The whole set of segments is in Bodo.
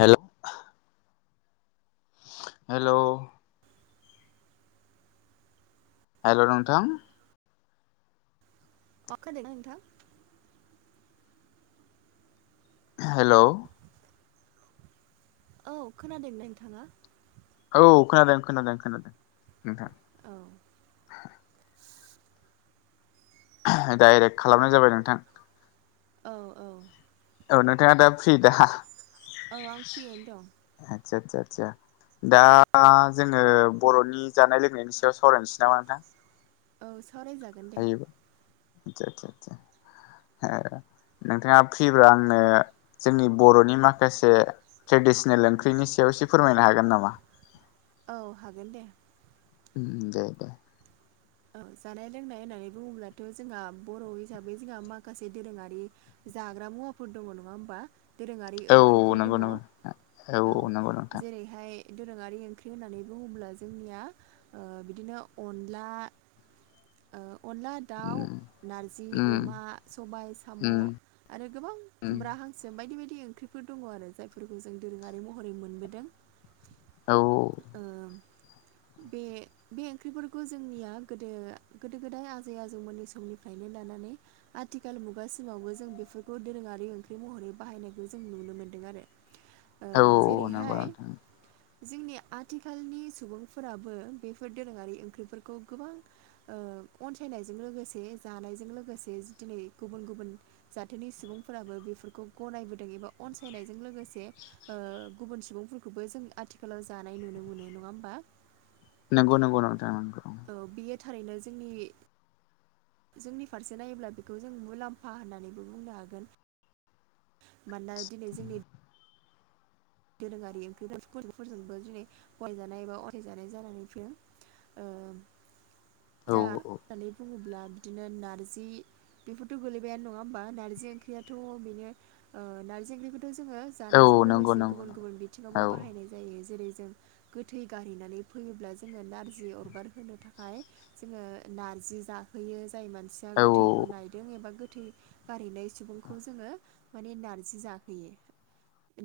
हेल' हेल' [inaudible] हेल' नोंथां [unintelligible] ना नोंथां? हेलौ औ खोनादोंना नोंथाङा? औ खोनादों खोनादों खोनादों नोंथां। औ डाइरेक्ट खालामनाय जाबाय नोंथां। औ औ औ नोंथाङा दा फ्रि दा? ओ आं फ्रियैनो दं। आतसा आतसा आतसा। दा जोङो बर'नि जानाय लोंनायनि सायाव सावरायनोसै नामा नोंथां? औ सावराय जा हायो बो आतसा आतसा आ नोंथाङा फ्रिब्ला आंनो जोंनि बर'नि माखासे ट्रेडिसनेल ओंख्रिनि सायाव एसे फोरमायनो हागोन नामा? औ हागोन दे। ओम ओम दे दे। औ जानाय लोंनाय होननानै बुङोब्लाथ' जोंहा बर' हिसाबै जोंहा माखासे दोरोङारि जाग्रा मुवाफोर दङ नङा होमबा? दोरोङारि औ ओंख्रिफोर नंगौ दङ नंगौ औ औ नंगौ नोंथां जेरै हाय दोरोङारि ओंख्रि होननानै बुङोब्ला जोंनिया ओ बिदिनो अनला ओ अनला दाउ, उम नारजि अमा, उम सबाय साम' आरो गोबां उम खुमब्रा हांसो बायदि बायदि ओंख्रिफोर दङ आरो जायफोरखौ जों दोरोङारि महरै मोनबोदों। [inaudible] औ ओ बे बे ओंख्रिफोरखौ जोंनिया गोदो गोदो गोदाय आजै आजौ मोननि समनिफ्रायनो लानानै आथिखाल मुगा समावबो जों बेफोरखौ दोरोङारि ओंख्रि महरै बाहायनायखौ जों नुनो मोन्दों आरो। [inaudible] ओ नंगौ जेरैहाय नोंथां जोंनि आथिखालनि सुबुंफोराबो बेफोर दोरोङारि ओंख्रिफोरखौ गोबां ओ अनसायनायजों लोगोसे जानायजों लोगोसे दिनै गुबुन गुबुन जाथोनि सुबुंफोराबो बेफोरखौ गनायबोदों एबा अनसायनायजों लोगो से ओ गुबुन सुबुंफोरखौबो जों आथिखालाव जानाय नुनो मोनो नङा होमबा? नंगौ नंगौ नोंथां नंगौ। औ बियो थारैनो जोंनि जोंनि फारसे नायोब्ला बेखौ जों मुलाम्फा होननानैबो बुंनो हागोन। मानोना दिनै जोंनि दोरोङारि ओंख्रि फोरजोंबो दिनै गनायजानाय एबा असायजानाय जानानै फैदों। औ ओ दा होननानै बुङोब्ला बिदिनो नारजि बेफोरथ' गोलैबायानो नङा होमबा नारजि ओंख्रियाथ' बेनो ओ नार्जि ओंख्रिखौथ' जोङो औ जानायजों नंगौ लोगोसे नंगौ गुबुन गुबुन बिथिङावबो औ बाहायनाय जायो जेरै जों गोथै गारहनानै फैयोब्ला जोङो नारजि अरगार होनो थाखाय जोङो नारजि जाहोयो जाय मानसिया औ गोथैखौ नाय एबा गोथै गारहैनाय सुबुंखौ जोङो माने नारजि जाहोयो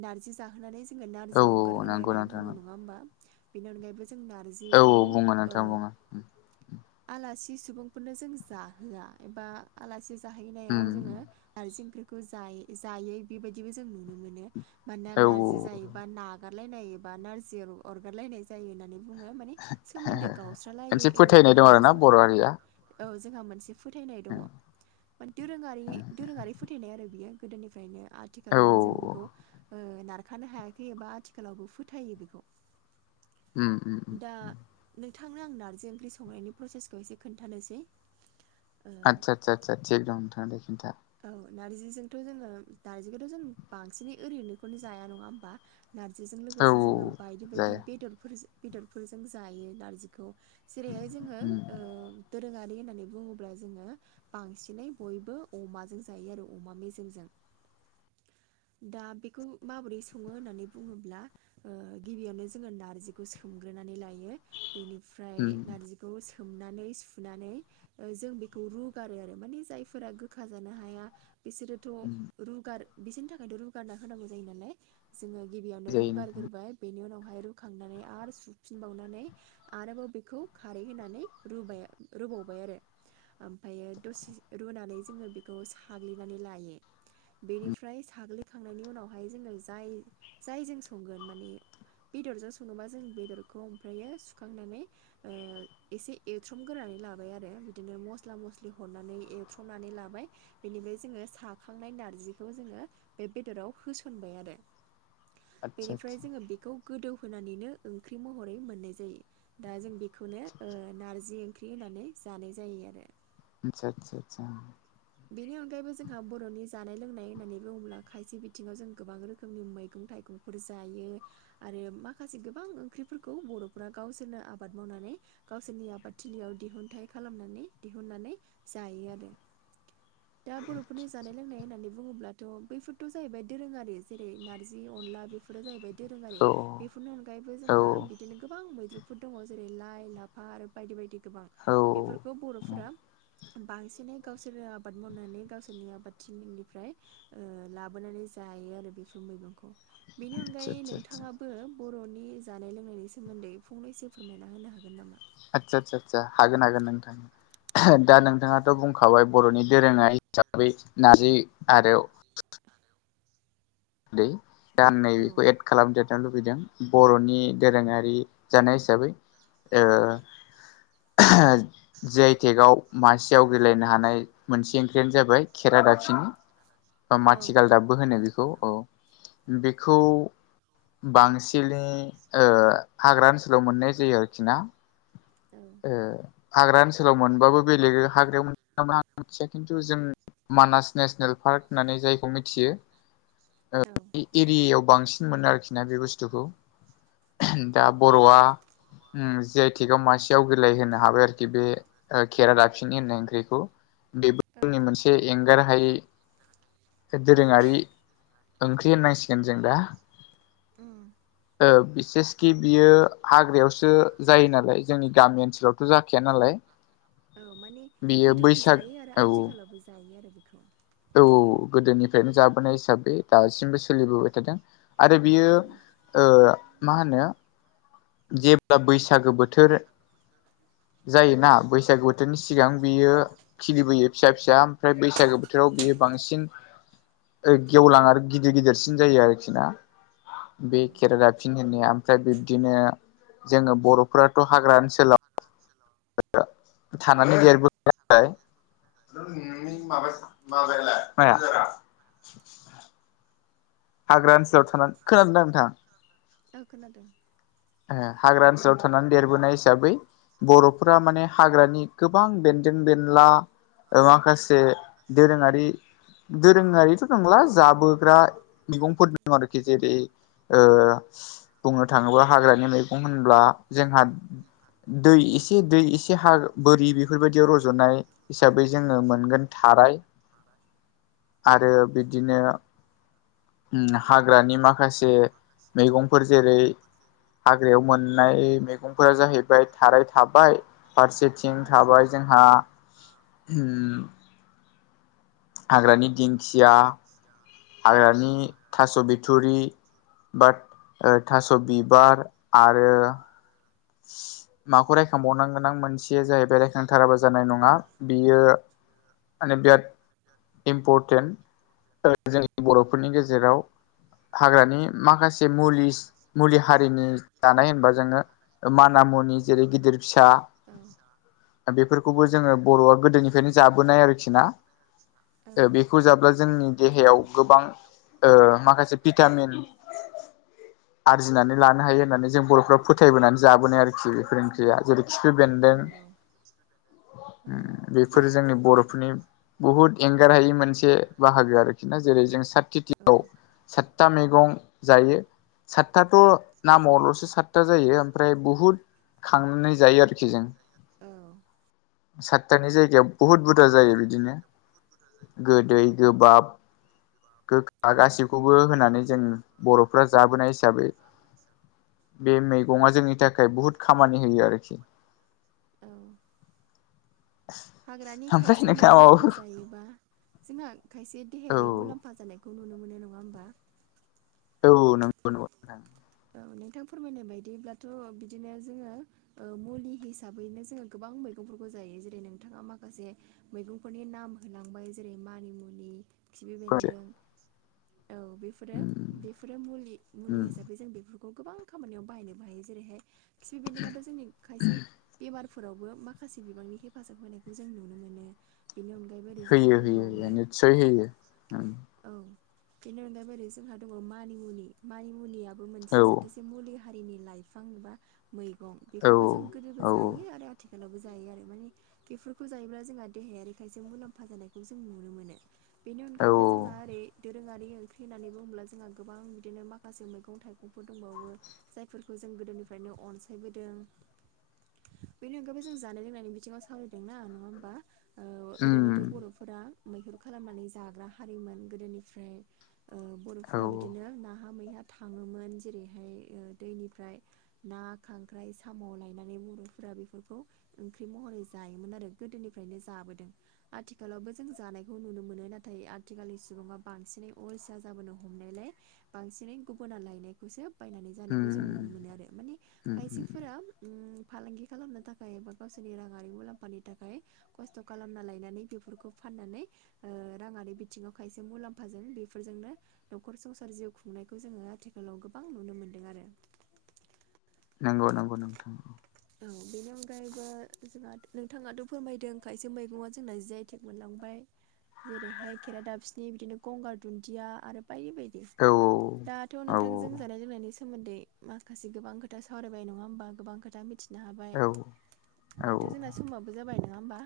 नार्जि जाहोनानै जोङो औ नार्जि अरगार होनोनाय नंगौ होननानै नोंथां बुङो औ नङा होमबा! बेनि अनगायैबो जों नारजि औ जिखौ बुङो ओ नोंथां बुङो आलासि सुबुंफोरनो जों जाहोआ एबा आलासि जाहैनायाव उम जोङो नारजि ओंख्रिखौ जायै जायै बेबायदिबो जों नुनो मोनो मानोना औ नार्जि जायो बा नागारलायनाय एबा नार्जि अरगारलायनाय जायो होननानै बुङो माने सोमोन्दो गावस्रालायो मोनसे एरै फोथायनाय दं होननानै आरोना जोंहा बर' हारिया औ जोंहा मोनसे फोथायनाय दङ। दोरोङारि दोरोङारि फोथायनाय आरो बियो गोदोनिफ्रायनो औ आथिखालावबो जों बेखौ ओ नारखानो हायाखै एबा आथिखालावबो फोथायो बेखौ उम उम दा नोंथांनो आं नार्जि ओंख्रि संनायनि प्रसेसखौ एसे खोन्थानोसै ओ आदसा सा सा थिख दं नोंथाङा खिथा औ नार्जिजोंथ' जोङो नार्जिखौथ' जों बांसिनै ओरैनोखौनो जाया नङा होमबा नार्जिजों औ लोगोसे औ जोङो बायदि बायदि जाया बेदरफोर बेदरफोरजों जायो नार्जिखौ जेरैहाय जोङो उम ओ दोरोङारि होननानै बुङोब्ला जोङो बांसिनै बयबो अमाजों जायो आरो अमा मेजेमजों दा बेखौ माबोरै सङो होननानै बुङोब्ला ओ गिबियावनो जोङो नार्जिखौ सोमग्रोनानै लायो बेनिफ्राय उम नार्जि खौ सोमनानै सुनानै ओ जों बेखौ रुगारो आरो माने जायफोरा गो खाजानो हाया बिसोरोथ' उम रुगार बिसोरनि थाखायथ' रुगारना होनांगौ जायो नालाय जोङो गिबियावनो रु जायो नोंथां गारग्रोबाय बेनि उनावहाय रुखांनानै आरो सुफिनबावनानै आरोबाव बेखौ खारै होनानै रुबाय रुबावबाय आरो आमफ्रायो दसे रुनानै जोङो बेखौ साग्लिनानै लायो बेनिफ्राय साग्लिखांनायनि उनावहाय जोङो जाय जाय जों संगोन माने बेदरजों सङोबा जों बेदरखौ ओमफ्रायो सुखांनानै ओ एसे एरथ्रमगोरानै लाबाय आरो बिदिनो मस्ला मस्लि हरनानै एरथ्रम नानै लाबाय बेनिफ्राय जोङो साखांनाय नारजिखौ जोङो बे बेदराव होसनबाय आरो आदसा आदसा बेनिफ्राय जोङो बेखौ गोदौ होनोनानैनो ओंख्रि महरै मोननाय जायो दा जों बे खौनो ओ नारजि ओंख्रि होनानै जानाय जायो आरो आतसा-सा-सा बेनि अनगायैबो जोंहा बर'नि जानाय लोंनाय होननानै बुङोब्ला खायसे बिथिङाव जों गोबां रोखोमनि मैगं थाइगं फोर जायो आरो माखासे गोबां ओंख्रिफोरखौ बर'फोरा गावसोरनो आबाद मावनानै गावसोरनि आबादथिलियाव दिहुनथाइ खालामनानै दिहुननानै जायो आरो। दा बर'फोरनि जानाय लोंनाय होननानै बुं ङोब्लाथ' बैफोरथ' जाहैबाय दोरोङारि जेरै नार्जि अनला बेफोरो जाहैबाय दोरोङारि औ बेफोरनि अनगायैबो औ जोंहा बिदिनो गोबां मैद्रुफोर दङ जेरै- लाइ लाफा आरो बायदि बायदि गोबां बेफोरखौ बर'फोरा बांसिनै गावसोरो आबाद मावनानै गावसोरनि आबादथिनिफ्राय ओ लाबोनानै जायो आरो बेफोर मैगंखौ बेनि आदसा अनगायै आदसा आदसा नोंथाङा बो बर'नि जानाय लोंनायनि सोमोन्दै फंनैसो फोरमायना होनो हागोन नामा? आदसा सा सा हागोन हागोन नोंथां [unintelligible] दा औ नोंथाङाथ' बुं खाबाय बर'नि दोरोङा हिसाबै नर्जि आरो [inaudible] दैे दा नै औ बेखौ एड खालामदेर दा लुबैदों बर'नि दोरोङारि जानाय हिसाबै ओ [unintelligible] जिआइटेकआव मासि आवग्रिलायनो हानाय मोनसे ओंख्रियानो जाबाय खेरादाफिनि। [unintelligible] औ माथिगालदाबबो होनो बेखौ औ बेखौ बांसिलै ओ हाग्रा ओनसोलाव मोननाय जायो आरोखि ना औ ओ हाग्रा ओनसोलाव मोनबाबो बेलेग हाग्रायाव मोन [unintelligible] खिन्थु जों मानास नेसनेल पार्क होननानै जायखौ मिथियो। औ बे एरियायाव बांसिन मोनो आरोखि ना बे बुस्थुखौ औ दा बर'आ उ जिआइटेकआव मासि [unintelligible] आवग्रिलायहोनो हाबाय आरोखि बे ओ खेरादाफिननि होननाय ओंख्रिखौ बेबो जोंनि मोनसे से एंगारहायि [unintelligible] दोरोङारि ओंख्रि होननांसिगोन जों दा उम ओ बिसेसखि बियो हाग्रायावस सो जायो नालाय जोंनि गामि ओनसोलावथ' जाखाया नालाय औ माने बियो गोदोबो बैसाग जायो आरो औ आथिखालावबो जायो आरो बेखौ। औ औ गोदोनिफ्रायनो जाबोनाय हिसाबै दासिमबो सोलिबोबाय थादों। आरो बियो औ ओ मा होनो जेब्ला बैसागो बोथोर जायोना बैसागु बोथोरनि सिगां बियो खिलिबोयो फिसा फिसा ओमफ्राय बैसागो बोथोराव बियो बांसिन गेवलां आरो गिदिर गिदिरसिन जायो आरोखि ना। औ बे केरादाफिनि होननाया ओमफ्राय बिबदिनो जोङो बर'फ्राथ' हाग्रा ओनस हाग्रा ओनसोलाव थानानै देरबो [unintelligible] औ [unintelligible] माया हाग्रा ओनसोलाव थानान खोनादोंदा नोंथां? औ खोनादों। ओ हाग्रा ओनसोलाव थानानै देरबोनाय हिसाबै बर'फोरा माने हाग्रानि गोबां बेन्दों बेनला [unintelligible] माखासे दोरोङारि दोरोङारि [unintelligible] बांला जाबोग्रा मैगंफोर दं आरोखि जेरै ओ बुंनो थाङोब्ला हाग्रानि मैगं होनब्ला जोंहा दै एसे दै एसे हा बोरि बेफोरबायदियाव रज'नाय। हिसाबै जोङो मोनगोन थाराय आरो बिदिनो उ हाग्रानि माखासे मैगंफोर जेरै हाग्रायाव मोन्नाय मैगंफोरा जाहैबाय थाराय थाबाय औ फारसेथिं थाबाय जोंहा सम हाग्रानि दिंखिया [unintelligible] खिया हाग्रानि थास' बिथुरि बाद ओ थास' बिबार आरो माखौ रायखांबावनांगोन आं मोनसे बियो जाहैबाय रायखांथाराबो जानाय नङा बियो माने बिराद इम्परटेन्ट [unintelligible] जोंनि बर'फोरनि गेजेराव हाग्रानि माखासे मुलिस मुलि हारिनि जानाय होनबा जोङो ओ माना मुनि जेरै गिदिर फिसा बेफोरखौबो जोङो बर'आ गोदोनि दोनि जाबोनाय आरोखि ना ओ बेखौ जाब्ला जोंनि देहायाव गोबां ओ माखासे पिटामिन आरजिनानै लानो हायो होननानै जों बर' [unintelligible] फोथायबोनानै जाबोनाय आरोखि बेफोर ओंख्रिया जेरै खिफि बेन्दों औ बेफोर जोंनि बर'फोरनि बुहुत एंगार हायि मोनसे से बाहागो आरोखि ना जेरै जों साथ खिथियाव सातता मेगं जायो सातताथ' नामावल'सो सातता जायो प्राय बहुत खांनानै जायो आरोखि जों। औ साततानि जायगायाव बुहुद बुरजा जायो बिदिनो गोदै गोबाब गोखा औ गासिखौबो होनानै जों बर'फ्रा जाबोनाय हिसाबै बे मैगंआ थाखाय बुहुत खामानि होयो आरोखि। औ हाग्रानि ओमफ्राय खायसे नोंथाङा मैगंफोरखौ माबाफोर जायोबा जोंहा खायसे औ देहायारि मुलाम्फा जानायखौ खौ नुनो मोनो नङा होमबा? औ नंगौ नोंथां औ नोंथां फोरमायनाय बायदिब्लाथ' बिदिनो जोङो ओ मुलि हिसाबैनो जोङो गोबां मैगंफोरखौ जायो जेरै नोंथाङा माखासे मैगंफोरनि नाम होलांबाय जेरै मानिमुनि खिबि उम होयो बेन्दों औ बेफोरो बेफोरो मुलि मुलि हिसाबै जों बेफोरखौ‌ गोबां खामानियाव‌ बाहायनोबो हायो जेरैहाय खिफि बेन्दोंआथ' खायसे बेमार फोरावबो माखासे बिबांनि हेफाजाब होनायखौ जों नुनो मोनो। बेनि अनगायैबो ओरै जोंहा होयो दंबावो होयो निस्सय होयो औ बेनि अनगायैबो ओरै जोंहा दङ मानिमुनि मानिमुनियाबो औ मोनसे जाथोसे मुलि हारिनि लाइफां एबा मैगं औ बेखौबो जों गोदोबो औ जायो आरो आथि खालावबो जायो आरो माने बेफोरखौ जायोब्ला जोंहा देहायारि खायसे मुलाम्फा जानायखौ जों नुनो मोनो। बेनि औ अनगायैबो जोंहा ओरै दोरोङारि ओंख्रि होननानै बुङोब्ला जोंहा गोबां बिदिनो माखासे मैगं गं थाइगंफोर दंबावो जायफोरखौ जों गोदोनिफ्रायनो अनसायबोदों। बेनि अनगायैबो जों जानाय लोंनायनि बिथिङाव सावरायदों ना नङा होमबा? ओ ओरैनोथ' उम बर'फोरा मैहुर खालामनानै जाग्रा हारिमोन गोदोनिफ्राय। ओ औ बर'फोरा बिदिनो नाहा मैहा थाङोमोन जेरैहाय ओ दैनिफ्राय ना खांख्राइ साम' लायनानै बर'फोरा बेफोरखौ ओंख्रि महरै जायोमोन आरो गोदोनिफ्रायनो जाबोदों। आथिखालावबो जों जानायखौ नुनो मोनो नाथाय आथिखालनि सुबुंआ बांसिनै अलसिया जाबोनो हमनायलाय बांसिनै गुबुना लायनायखौसो बायनानै जानायखौ जों नुनो उम मोनो आरो माने उम खायसेफोरा ओम फालांगि खालामनो थाखाय एबा गावसोरनि राङारि मुलाम्फानि थाखाय खस्त' कालामना लायनानै बेफोरखौ फाननानै ओ राङारि बिथिङाव खायसे मुलाम्फाजों बेफोरजोंनो न'खर संसार जिउ खुंनाय खौ जोङो आथिखालाव गोबां नुनो मोन्दों आरो। नंगौ नंगौ नोंथां। औ बेनि अनगायैबो जोंहा नोंथाङाथ' फोरमायदों खायसे मैगंआ जोंना जि आइ टेग मोनलांबाय जेरैहाय खेरादाफिनि बिदिनो गंगार दुन्दिया आरो बायदि बायदि औ दाथ' औ नोंथांजों जानाय लोंनायनि सो सोमोन्दै माखासे गोबां खोथा सावरायबाय नङा होमबा गोबां खोथा मिथि नो हाबाय औ औ दाथ' जोंना समाबो जाबाय नङा होमबा?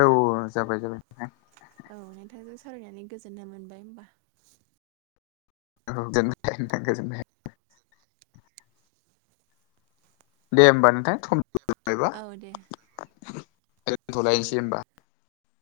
औ ओ जाबाय जाबाय नोंथां। औ नोंथांजों सावरायनानै गोजोननाय मोनबाय होमबा। औ गोजोननाय थाबाय नोंथां गोजोननाय दे होमबा नोंथां औ दे [unintelligible] दोनथ'लायनोसै हमबा।